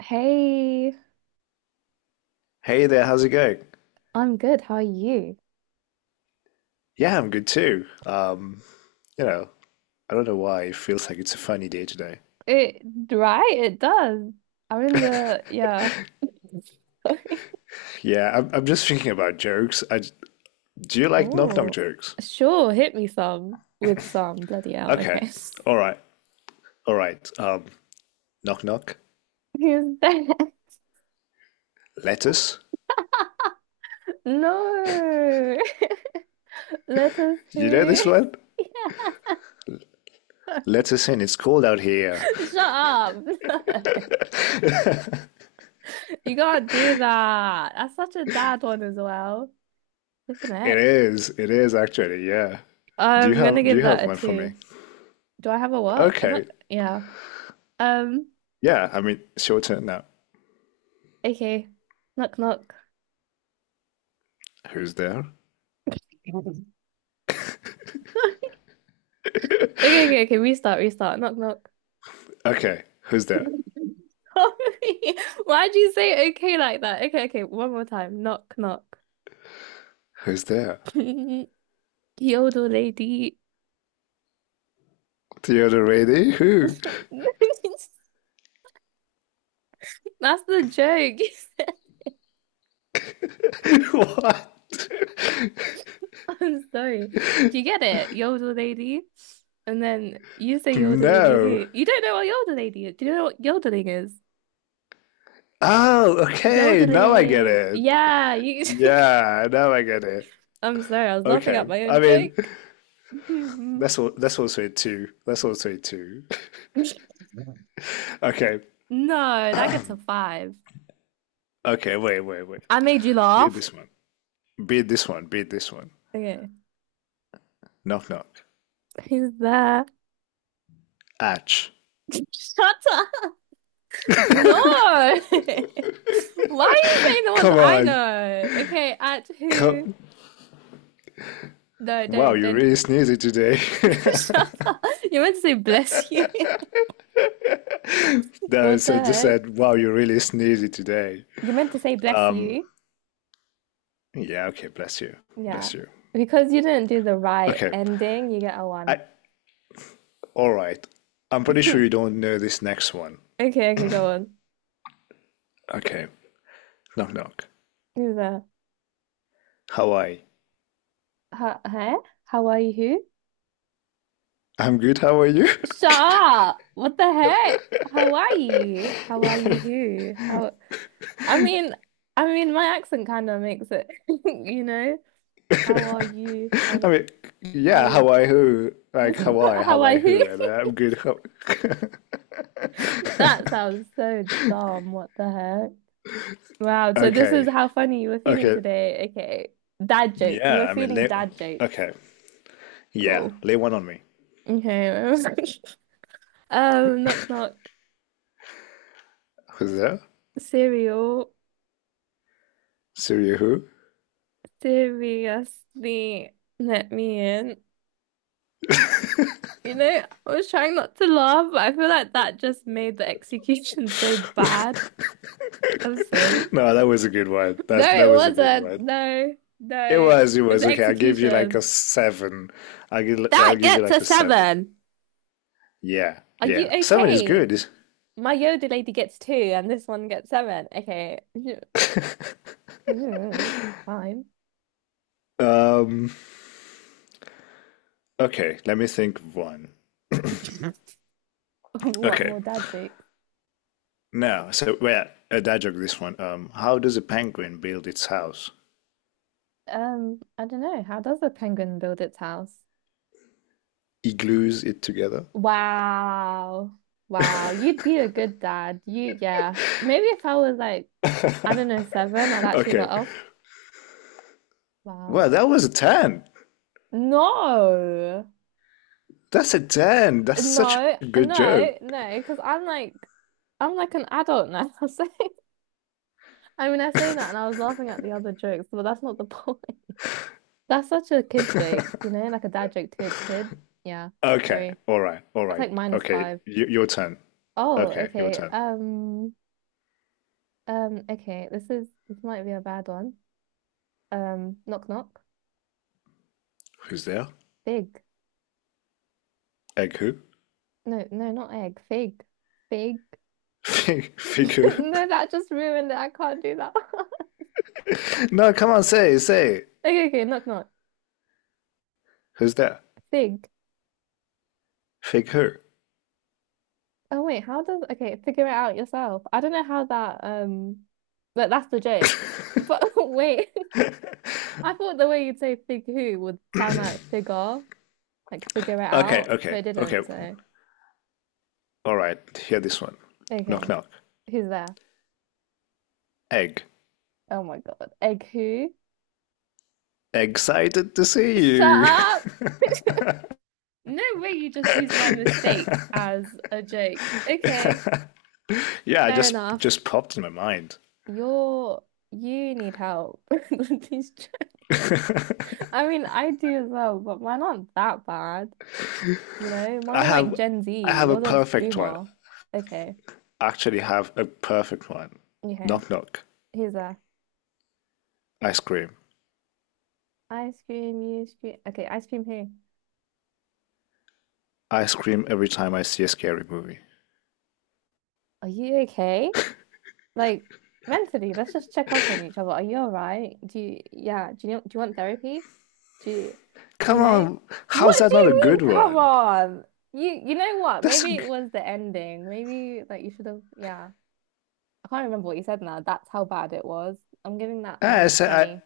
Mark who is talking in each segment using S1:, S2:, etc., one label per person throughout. S1: Hey,
S2: Hey there, how's it going?
S1: I'm good. How are you?
S2: Yeah, I'm good too. You know, I don't know why it feels like it's a funny day today.
S1: It, right, it does. I'm in the, yeah. Sorry.
S2: Yeah, I'm just thinking about jokes. Do you like knock knock
S1: Oh,
S2: jokes?
S1: sure. Hit me some with some. Bloody hell.
S2: Okay,
S1: Okay.
S2: all right, all right. Knock knock,
S1: Who's there?
S2: lettuce.
S1: No. Let us
S2: You know
S1: who?
S2: this one?
S1: Yeah.
S2: Lettuce in. It's cold out here.
S1: Shut up. No. You can't do that. That's such a dad one as well. Different
S2: It
S1: heck.
S2: is. It is actually. Yeah. Do you
S1: I'm gonna
S2: have Do
S1: give
S2: you
S1: that
S2: have
S1: a
S2: one for me?
S1: two. Do I have a what? I'm
S2: Okay.
S1: not, yeah. Um,
S2: Yeah. I mean, it's your turn now.
S1: Okay. Knock knock.
S2: Who's there?
S1: Okay, okay, okay. Restart, restart. Knock knock.
S2: Okay. Who's there?
S1: Sorry. Why'd you say okay like that? Okay, okay. One more time. Knock knock.
S2: Who's there?
S1: The old lady.
S2: The other lady? Who?
S1: That's the joke. You said-
S2: What?
S1: I'm sorry. Do you get it? Yodel lady. And then you say yodel lady
S2: No.
S1: who? You don't know what yodel lady is. Do you know what yodeling is?
S2: Oh, okay. Now I get
S1: Yodeling.
S2: it.
S1: Yeah, you
S2: Yeah, now I get it.
S1: I'm sorry, I was laughing
S2: Okay.
S1: at my
S2: I
S1: own
S2: mean,
S1: joke. Mhm.
S2: that's all. That's also a two. That's also a two. Okay.
S1: No, that gets a five.
S2: Okay. Wait. Wait. Wait.
S1: I made you
S2: Beat
S1: laugh.
S2: this one. Beat this one. Beat this one.
S1: Okay.
S2: Knock knock.
S1: Who's there?
S2: Atch.
S1: Shut up. No. Why are you saying the ones
S2: Come
S1: I
S2: on.
S1: know? Okay, at who?
S2: Come.
S1: No,
S2: Wow, you
S1: don't.
S2: really sneezy today.
S1: Shut up. You're meant to say bless you.
S2: No, it
S1: What the
S2: said, just
S1: heck?
S2: said, wow, you really sneezy today.
S1: You're meant to say bless you.
S2: Yeah. Okay. Bless you.
S1: Yeah.
S2: Bless you.
S1: Because you didn't do the right
S2: Okay.
S1: ending, you get a
S2: I
S1: one.
S2: All right. I'm pretty sure you don't know this next one.
S1: Okay, okay, go on.
S2: Okay. Knock knock.
S1: Who's there?
S2: Hawaii.
S1: Huh? Huh? How are you? Who?
S2: I'm good. How are you?
S1: Stop! What the heck? Hawaii. Hawaii who? How I mean I mean my accent kind of makes it, you know? How are you?
S2: I
S1: How
S2: mean, yeah,
S1: how
S2: Hawaii who? Like Hawaii, Hawaii
S1: Hawaii who?
S2: who? And then I'm good. How.
S1: That sounds so dumb. What the heck? Wow, so this is
S2: Okay.
S1: how funny you were feeling
S2: Okay.
S1: today. Okay. Dad jokes. You were
S2: Yeah, I mean,
S1: feeling dad jokes.
S2: okay. Yeah,
S1: Cool.
S2: lay one on me.
S1: Okay. Knock knock.
S2: Who's that?
S1: Cereal.
S2: Surya who?
S1: Seriously, let me in. You know, I was trying not to laugh, but I feel like that just made the execution so bad. I'm sorry.
S2: No, that was a good one.
S1: No,
S2: That
S1: it
S2: was a good
S1: wasn't.
S2: one.
S1: No, no.
S2: It
S1: It
S2: was, it
S1: was the
S2: was. Okay, I'll give you like a
S1: execution.
S2: seven. I'll give, I'll
S1: That
S2: give you
S1: gets a
S2: like a seven.
S1: seven.
S2: Yeah,
S1: Are you
S2: yeah. Seven is
S1: okay?
S2: good.
S1: My Yoda lady gets two, and this one gets seven. Okay. Fine.
S2: Um, Okay, let me think of one.
S1: What
S2: Okay,
S1: more dad jokes?
S2: now, so where a dad joke this one. How does a penguin build its house?
S1: I don't know. How does a penguin build its house?
S2: He glues it together.
S1: Wow. Wow. You'd be a good dad. You, yeah. Maybe if I was like, I don't know, seven, I'd actually let
S2: Okay,
S1: off. Wow.
S2: well, that was a ten.
S1: No.
S2: That's a ten. That's such
S1: No,
S2: a good
S1: no,
S2: joke.
S1: no, because I'm like an adult now. So, I mean, I say that and I was laughing at the other jokes, but that's not the point. That's such a kid joke, you know, like a dad joke to its kid. Yeah.
S2: Okay,
S1: Sorry.
S2: all right, all
S1: That's
S2: right.
S1: like minus
S2: Okay,
S1: five.
S2: your turn.
S1: Oh,
S2: Okay, your
S1: okay.
S2: turn.
S1: Okay. This might be a bad one. Knock knock.
S2: Who's there?
S1: Fig.
S2: Egg who?
S1: No, no, not egg. Fig. Fig.
S2: Fig, fig who?
S1: No, that just ruined it. I can't do that.
S2: No, come on, say, say.
S1: Okay, okay, knock knock.
S2: Who's there?
S1: Fig.
S2: Fig who?
S1: Oh wait, how does okay, figure it out yourself. I don't know how that but that's the joke. But wait, I thought the way you'd say fig who would sound like figure it
S2: Okay,
S1: out, but
S2: okay,
S1: it
S2: okay.
S1: didn't, so
S2: All right, hear this one. Knock,
S1: okay.
S2: knock.
S1: Who's there?
S2: Egg.
S1: Oh my God. Egg who?
S2: Excited to see
S1: Shut
S2: you.
S1: up! No way, you just used my mistake as a joke. Okay,
S2: Yeah, I
S1: fair
S2: just
S1: enough.
S2: just popped in my mind.
S1: You're you need help with these jo- I mean, I do as well, but mine aren't that bad. You know, mine
S2: I
S1: are like
S2: have
S1: Gen
S2: I
S1: Z.
S2: have a
S1: Yours are just
S2: perfect one.
S1: boomer. Okay,
S2: I actually have a perfect one.
S1: okay.
S2: Knock knock.
S1: Here's a
S2: I scream.
S1: ice cream. You scream. Okay, ice cream here.
S2: I scream every time I see a scary movie.
S1: Are you okay? Like mentally, let's just check up on each other. Are you all right? Do you, yeah, do you want therapy? Do you, you
S2: Come
S1: know?
S2: on, how's
S1: What
S2: that
S1: do
S2: not a
S1: you
S2: good
S1: mean, come
S2: one?
S1: on? You know what?
S2: That's a,
S1: Maybe
S2: g-
S1: it was the ending. Maybe like you should have, yeah. I can't remember what you said now. That's how bad it was. I'm giving that
S2: I
S1: minus
S2: said I
S1: 20.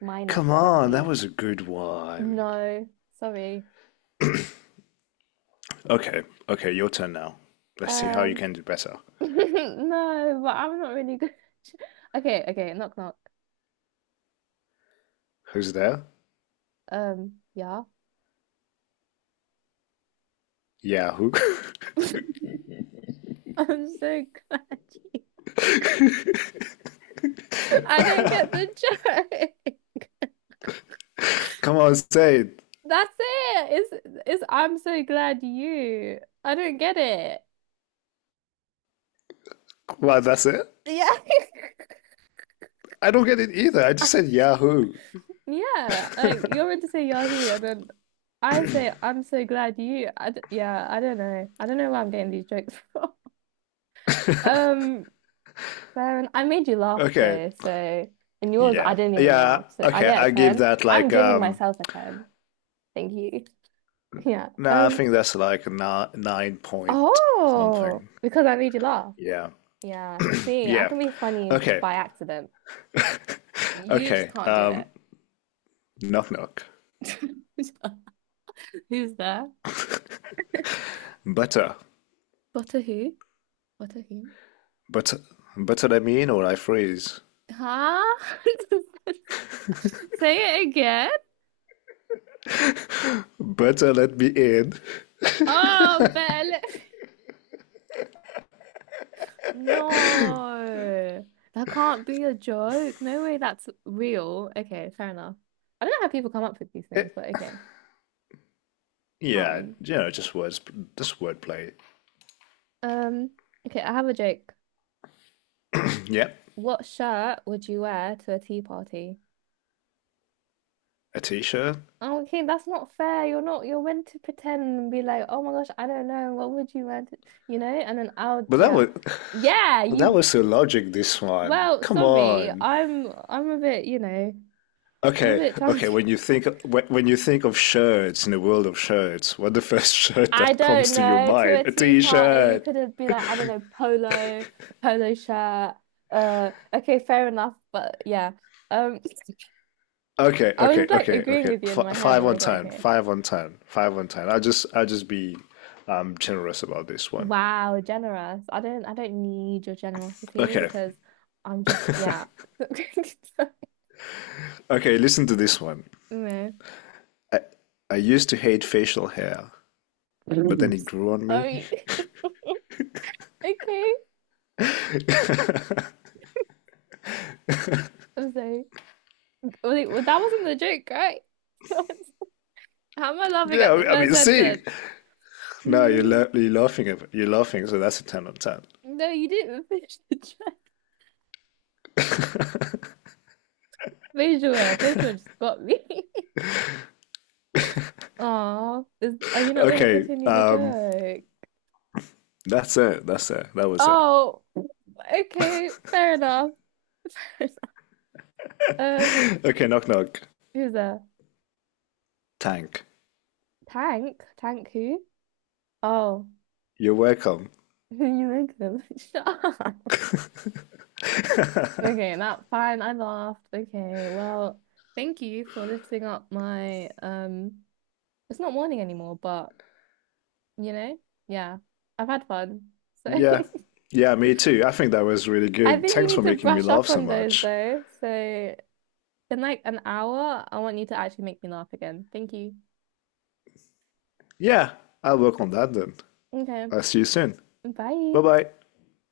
S1: Minus
S2: Come on, that
S1: 20.
S2: was a good one.
S1: No, sorry.
S2: Okay, okay, your turn now. Let's see how you
S1: Um,
S2: can do better.
S1: no, but I'm not really good. Okay, okay, knock knock.
S2: Who's there?
S1: Yeah.
S2: Yeah, who?
S1: I'm so glad. You. I don't get the joke.
S2: Come on, say it.
S1: That's it. It's I'm so glad you. I don't get it.
S2: What, that's it?
S1: Yeah.
S2: I don't get it either. I
S1: I
S2: just said
S1: just,
S2: Yahoo.
S1: yeah, like you're meant to say Yahoo, and then I say I'm so glad you. I d yeah, I don't know. I don't know where I'm getting these jokes from. Um, Baron, I made you laugh
S2: Okay.
S1: though, so and yours I
S2: Yeah.
S1: didn't even
S2: Yeah.
S1: laugh, so I
S2: Okay.
S1: get a
S2: I give
S1: ten.
S2: that
S1: I'm
S2: like
S1: giving myself a ten. Thank you. Yeah.
S2: no, nah, I think that's like a nine point
S1: Oh,
S2: something.
S1: because I made you laugh.
S2: Yeah.
S1: Yeah. See, I
S2: Yeah.
S1: can be funny
S2: Okay.
S1: by accident. You just
S2: Okay.
S1: can't do it.
S2: Knock knock.
S1: Who's there?
S2: Butter.
S1: Butter who? Butter who?
S2: Butter butter let me in or I freeze.
S1: Huh? Say it again.
S2: Butter let me in.
S1: Oh, better no. That can't be a joke. No way that's real. Okay, fair enough. I don't know how people come up with these things,
S2: Eh,
S1: but okay,
S2: yeah,
S1: fine.
S2: just wordplay.
S1: Um, okay, I have a joke.
S2: Yep.
S1: What shirt would you wear to a tea party?
S2: A t-shirt.
S1: Oh, okay, that's not fair. You're not, you're meant to pretend and be like, oh my gosh, I don't know. What would you want? To-" You know? And then I'll,
S2: But that
S1: yeah.
S2: was
S1: Yeah,
S2: that
S1: you,
S2: was so logic this one.
S1: well,
S2: Come
S1: sorry.
S2: on.
S1: I'm a bit, you know, I'm a
S2: Okay,
S1: bit
S2: okay.
S1: childish.
S2: When you think of shirts in the world of shirts, what the first shirt
S1: I
S2: that comes
S1: don't
S2: to your
S1: know. To
S2: mind?
S1: a
S2: A
S1: tea party, you
S2: t-shirt.
S1: could have been like, I don't know, polo, polo shirt. Okay, fair enough. But yeah. Um,
S2: Okay,
S1: I
S2: okay,
S1: was like
S2: okay,
S1: agreeing
S2: okay.
S1: with you
S2: F
S1: in my head
S2: Five
S1: and I
S2: on
S1: was like,
S2: ten,
S1: okay.
S2: five on ten, five on ten. I'll just be generous about this one.
S1: Wow, generous. I don't need your generosity
S2: Okay,
S1: because I'm just yeah.
S2: okay. Listen to this one.
S1: No.
S2: I I used to hate facial hair, but then
S1: Mm.
S2: it grew on me.
S1: Oh, okay. I'm sorry. Wait, well, that wasn't the joke, right? How am I laughing
S2: Yeah,
S1: at
S2: I
S1: the
S2: mean, I
S1: first
S2: mean, see.
S1: sentence?
S2: No,
S1: Hmm.
S2: you're laughing at you're laughing, so that's a ten on ten.
S1: No, you didn't finish the joke. Facial hair just got me. Oh, is are you not going to
S2: Okay,
S1: continue the joke?
S2: that's it. That's it. That was it.
S1: Oh, okay, fair enough. Fair enough.
S2: Okay, knock knock.
S1: Who's there?
S2: Tank.
S1: Tank? Tank who? Oh,
S2: You're welcome.
S1: you make them. Shut up. Okay, that fine. I laughed. Okay, well, thank you for lifting up my. It's not morning anymore, but you know, yeah, I've had fun. So
S2: Yeah. Yeah, me too. I think that was really
S1: I
S2: good.
S1: think you
S2: Thanks for
S1: need to
S2: making me
S1: brush
S2: laugh
S1: up
S2: so
S1: on those
S2: much.
S1: though. So in like an hour, I want you to actually make me laugh again. Thank you.
S2: Yeah, I'll work on that then.
S1: Okay,
S2: I'll see you soon. Bye
S1: bye.
S2: bye.